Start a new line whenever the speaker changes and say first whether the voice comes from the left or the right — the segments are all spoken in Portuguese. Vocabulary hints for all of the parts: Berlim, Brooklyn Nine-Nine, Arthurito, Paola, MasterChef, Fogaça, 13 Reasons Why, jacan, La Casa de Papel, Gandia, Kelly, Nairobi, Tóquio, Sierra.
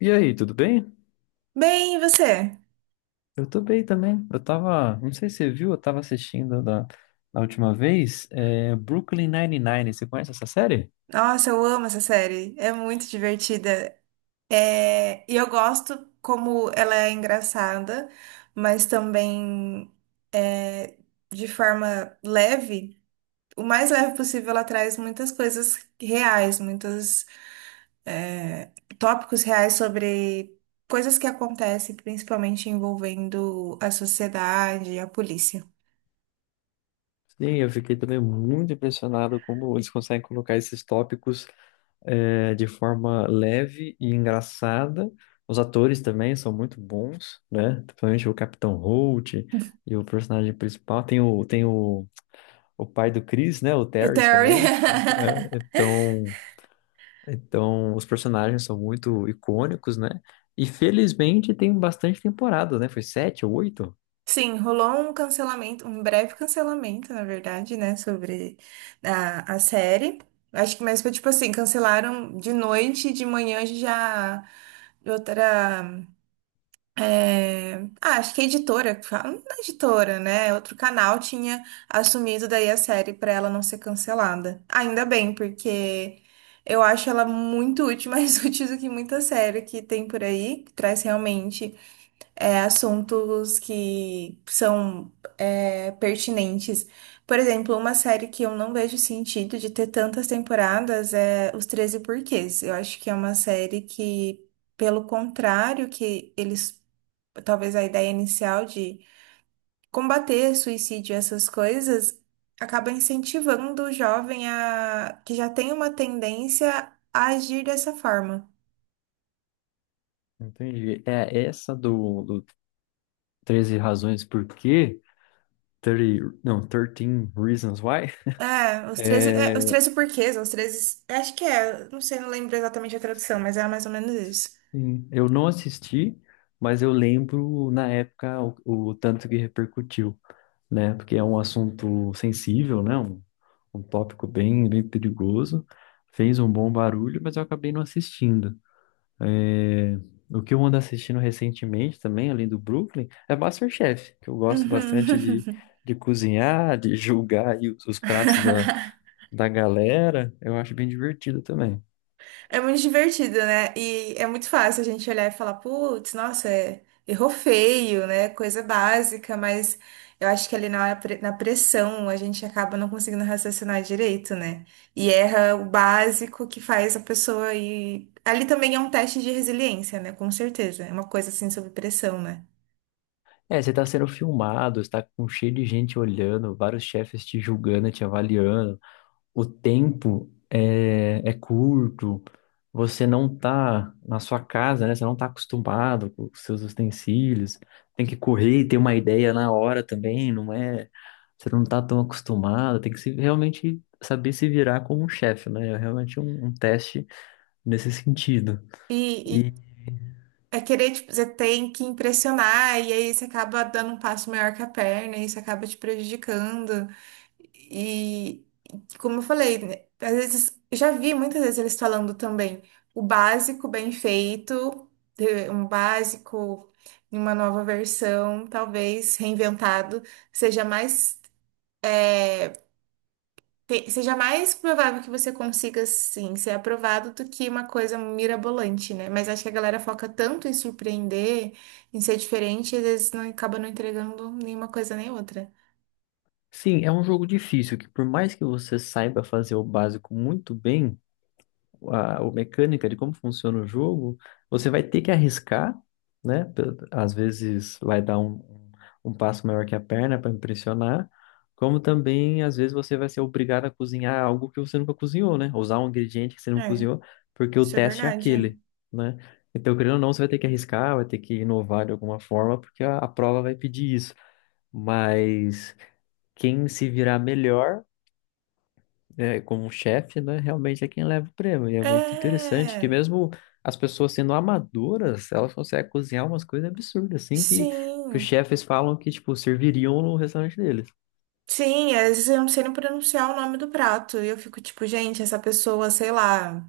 left: E aí, tudo bem?
right: Bem, e você?
left: Eu tô bem também. Eu tava, não sei se você viu, eu tava assistindo da última vez, Brooklyn Nine-Nine. Você conhece essa série?
right: Nossa, eu amo essa série. É muito divertida. E eu gosto como ela é engraçada, mas também é, de forma leve. O mais leve possível, ela traz muitas coisas reais, muitos é, tópicos reais sobre coisas que acontecem, principalmente envolvendo a sociedade e a polícia.
left: Sim, eu fiquei também muito impressionado como eles conseguem colocar esses tópicos de forma leve e engraçada. Os atores também são muito bons, né? Principalmente o Capitão Holt e o personagem principal. Tem o pai do Chris, né? O
right: O
left: Terrence
right: Terry.
left: também. É, então. Então, os personagens são muito icônicos, né? E felizmente tem bastante temporada, né? Foi sete ou oito?
right: Sim, rolou um cancelamento, um breve cancelamento, na verdade, né, sobre a série. Acho que mais foi tipo assim, cancelaram de noite e de manhã já outra. Ah, acho que a editora, que fala, não é editora, né? É outro canal tinha assumido daí a série pra ela não ser cancelada. Ainda bem, porque eu acho ela muito útil, mais útil do que muita série que tem por aí, que traz realmente assuntos que são pertinentes. Por exemplo, uma série que eu não vejo sentido de ter tantas temporadas é Os 13 Porquês. Eu acho que é uma série que, pelo contrário, que eles, talvez a ideia inicial de combater suicídio e essas coisas, acaba incentivando o jovem a que já tem uma tendência a agir dessa forma.
left: Entendi. É essa do 13 Razões Por Quê? 30, não, 13 Reasons Why.
right: Os
left: É,
right: 13 porquês, os 13, acho que é, não sei, não lembro exatamente a tradução, mas é mais ou menos isso.
left: sim, eu não assisti, mas eu lembro na época o tanto que repercutiu, né? Porque é um assunto sensível, né? Um tópico bem perigoso. Fez um bom barulho, mas eu acabei não assistindo. É, o que eu ando assistindo recentemente também, além do Brooklyn, é MasterChef, que eu gosto bastante
right: Uhum.
left: de cozinhar, de julgar aí os pratos da galera. Eu acho bem divertido também.
right: É muito divertido, né? E é muito fácil a gente olhar e falar, putz, nossa, é- errou feio, né? Coisa básica, mas eu acho que ali na, hora pre- na pressão a gente acaba não conseguindo raciocinar direito, né? E erra o básico que faz a pessoa ir. Ali também é um teste de resiliência, né? Com certeza. É uma coisa assim sob pressão, né?
left: É, você tá sendo filmado, você tá com cheio de gente olhando, vários chefes te julgando, te avaliando. O tempo é curto, você não tá na sua casa, né? Você não tá acostumado com os seus utensílios, tem que correr e ter uma ideia na hora também, não é? Você não tá tão acostumado, tem que se, realmente saber se virar como um chefe, né? É realmente um teste nesse sentido.
right: E,
left: E
right: e é querer, tipo, você tem que impressionar, e aí você acaba dando um passo maior que a perna, e isso acaba te prejudicando. E, como eu falei, né, às vezes, eu já vi muitas vezes eles falando também o básico bem feito, um básico em uma nova versão, talvez reinventado, seja mais, te- seja mais provável que você consiga, sim, ser aprovado do que uma coisa mirabolante, né? Mas acho que a galera foca tanto em surpreender, em ser diferente, e às vezes não acaba não entregando nenhuma coisa nem outra.
left: sim, é um jogo difícil, que por mais que você saiba fazer o básico muito bem, a mecânica de como funciona o jogo, você vai ter que arriscar, né? Às vezes vai dar um passo maior que a perna para impressionar, como também às vezes você vai ser obrigado a cozinhar algo que você nunca cozinhou, né? Usar um ingrediente que você não
right: É,
left: cozinhou, porque o
right: isso é
left: teste é
right: verdade.
left: aquele, né? Então, querendo ou não, você vai ter que arriscar, vai ter que inovar de alguma forma, porque a prova vai pedir isso. Mas quem se virar melhor, né, como chefe, né, realmente é quem leva o prêmio. E é muito interessante que
right: É,
left: mesmo as pessoas sendo amadoras, elas conseguem cozinhar umas coisas absurdas, assim, que os
right: sim.
left: chefes falam que, tipo, serviriam no restaurante deles.
right: Sim, às vezes eu não sei nem pronunciar o nome do prato. E eu fico tipo, gente, essa pessoa, sei lá.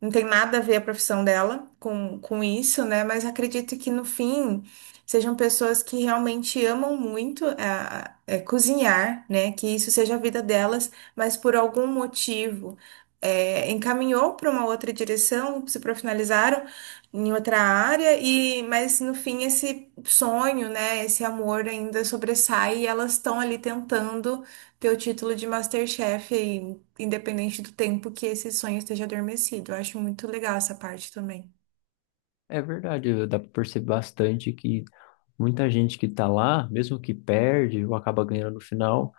right: Não tem nada a ver a profissão dela com isso, né? Mas acredito que no fim sejam pessoas que realmente amam muito cozinhar, né? Que isso seja a vida delas, mas por algum motivo encaminhou para uma outra direção, se profissionalizaram em outra área, e mas no fim esse sonho, né? Esse amor ainda sobressai e elas estão ali tentando ter o título de MasterChef aí independente do tempo que esse sonho esteja adormecido. Eu acho muito legal essa parte também.
left: É verdade, dá para perceber bastante que muita gente que tá lá, mesmo que perde ou acaba ganhando no final,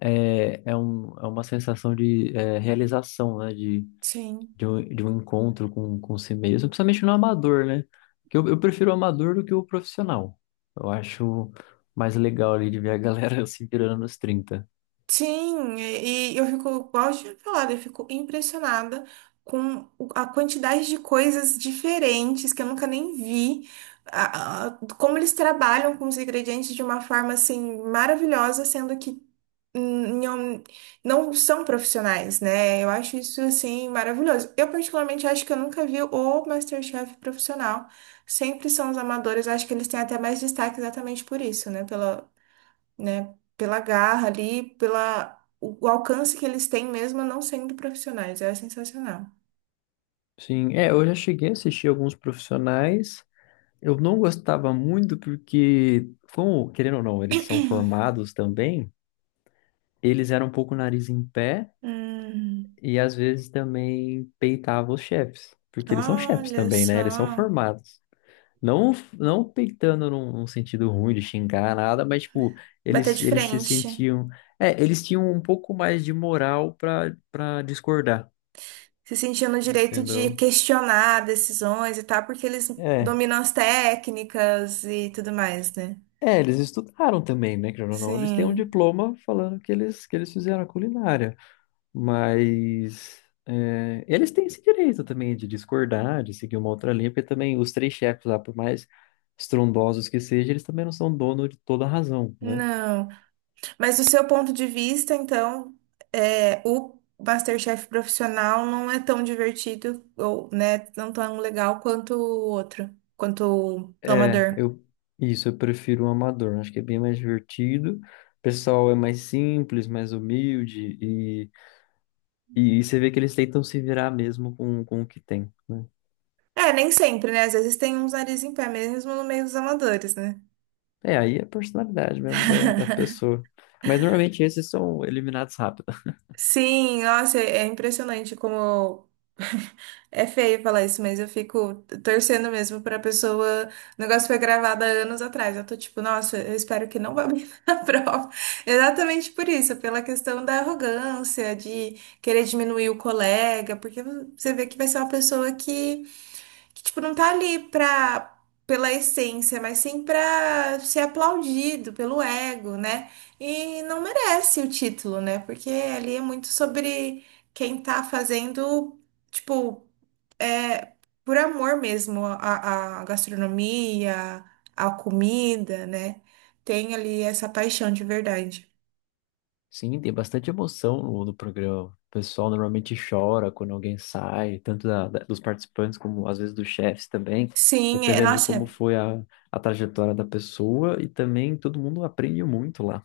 left: é uma sensação de realização, né, de
right: Sim.
left: de um encontro com si mesmo, principalmente no amador, né? Porque eu prefiro o amador do que o profissional. Eu acho mais legal ali de ver a galera se virando nos trinta.
right: Sim, e eu fico, igual eu tinha falado, eu fico impressionada com o- a quantidade de coisas diferentes que eu nunca nem vi, a- como eles trabalham com os ingredientes de uma forma assim maravilhosa, sendo que não, não são profissionais, né? Eu acho isso, assim, maravilhoso. Eu, particularmente, acho que eu nunca vi o MasterChef profissional. Sempre são os amadores. Acho que eles têm até mais destaque exatamente por isso, né? Pela, né? Pela garra ali, pela... O o alcance que eles têm mesmo não sendo profissionais. É sensacional.
left: Sim, é, eu já cheguei a assistir alguns profissionais. Eu não gostava muito porque, como, querendo ou não, eles são formados também, eles eram um pouco nariz em pé
right: Hum,
left: e às vezes também peitavam os chefes, porque eles são chefes
right: olha
left: também, né? Eles são
right: só.
left: formados. Não, não peitando num sentido ruim de xingar nada, mas tipo,
right: Bater de
left: eles se
right: frente.
left: sentiam. É, eles tinham um pouco mais de moral pra discordar,
right: Se sentia no direito de
left: entendeu?
right: questionar decisões e tal, porque eles
left: É.
right: dominam as técnicas e tudo mais, né?
left: É, eles estudaram também, né? Querendo ou não, eles têm um
right: Sim,
left: diploma falando que que eles fizeram a culinária. Mas é, eles têm esse direito também de discordar, de seguir uma outra linha, porque também os três chefes lá, por mais estrondosos que sejam, eles também não são dono de toda a razão, né?
right: não. Mas do seu ponto de vista, então, o MasterChef profissional não é tão divertido, ou, né, não tão legal quanto o outro, quanto o
left: É,
right: amador.
left: eu prefiro o amador, acho que é bem mais divertido. O pessoal é mais simples, mais humilde e você vê que eles tentam se virar mesmo com o que tem, né?
right: É, nem sempre, né? Às vezes tem uns nariz em pé mesmo no meio dos amadores, né?
left: É, aí é a personalidade mesmo da pessoa. Mas normalmente esses são eliminados rápido.
right: Sim, nossa, é impressionante como é feio falar isso, mas eu fico torcendo mesmo pra pessoa. O negócio foi gravado há anos atrás. Eu tô tipo, nossa, eu espero que não vá bem na prova. Exatamente por isso, pela questão da arrogância, de querer diminuir o colega, porque você vê que vai ser uma pessoa que, tipo, não tá ali pra, pela essência, mas sim pra ser aplaudido pelo ego, né? E não merece o título, né? Porque ali é muito sobre quem tá fazendo, tipo, por amor mesmo à, à gastronomia, à comida, né? Tem ali essa paixão de verdade.
left: Sim, tem bastante emoção no programa. O pessoal normalmente chora quando alguém sai, tanto dos participantes como às vezes dos chefes também,
right: Sim, é,
left: dependendo de
right: nossa,
left: como
right: é.
left: foi a trajetória da pessoa e também todo mundo aprende muito lá.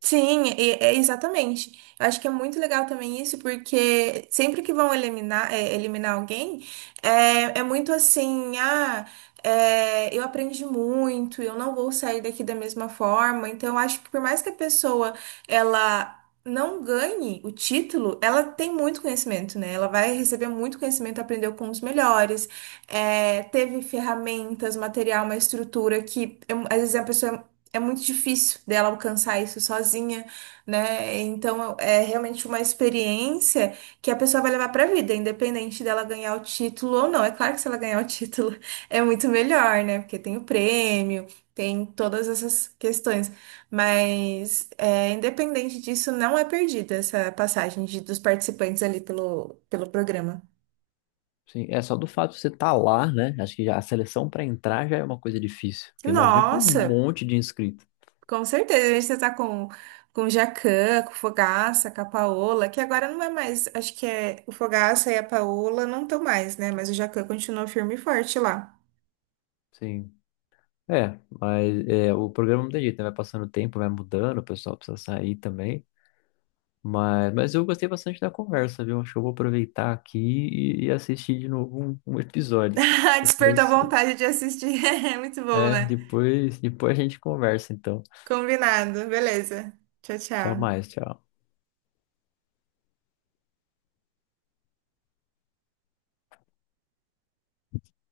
right: Sim, e- é, exatamente. Eu acho que é muito legal também isso, porque sempre que vão eliminar, eliminar alguém, é, é muito assim, ah, é, eu aprendi muito, eu não vou sair daqui da mesma forma. Então, eu acho que por mais que a pessoa, ela não ganhe o título, ela tem muito conhecimento, né? Ela vai receber muito conhecimento, aprendeu com os melhores, teve ferramentas, material, uma estrutura que, é, às vezes, a pessoa é muito difícil dela alcançar isso sozinha, né? Então é realmente uma experiência que a pessoa vai levar para a vida, independente dela ganhar o título ou não. É claro que se ela ganhar o título é muito melhor, né? Porque tem o prêmio, tem todas essas questões. Mas é, independente disso, não é perdida essa passagem de- dos participantes ali pelo, pelo programa.
left: Sim, é só do fato de você estar lá, né? Acho que já a seleção para entrar já é uma coisa difícil, porque imagina que um
right: Nossa!
left: monte de inscrito.
right: Com certeza, a gente já tá com o jacan, com o Fogaça, com a Paola, que agora não é mais, acho que é o Fogaça e a Paola não estão mais, né? Mas o jacan continua firme e forte lá.
left: Sim. É, mas é, o programa não tem jeito, né? Vai passando o tempo, vai mudando, o pessoal precisa sair também. Mas eu gostei bastante da conversa, viu? Acho que eu vou aproveitar aqui e assistir de novo um episódio.
right: Despertou
left: Depois,
right: a vontade de assistir. É muito bom, né?
left: depois a gente conversa, então.
right: Combinado, beleza. Tchau,
left: Tchau
right: tchau.
left: mais, tchau.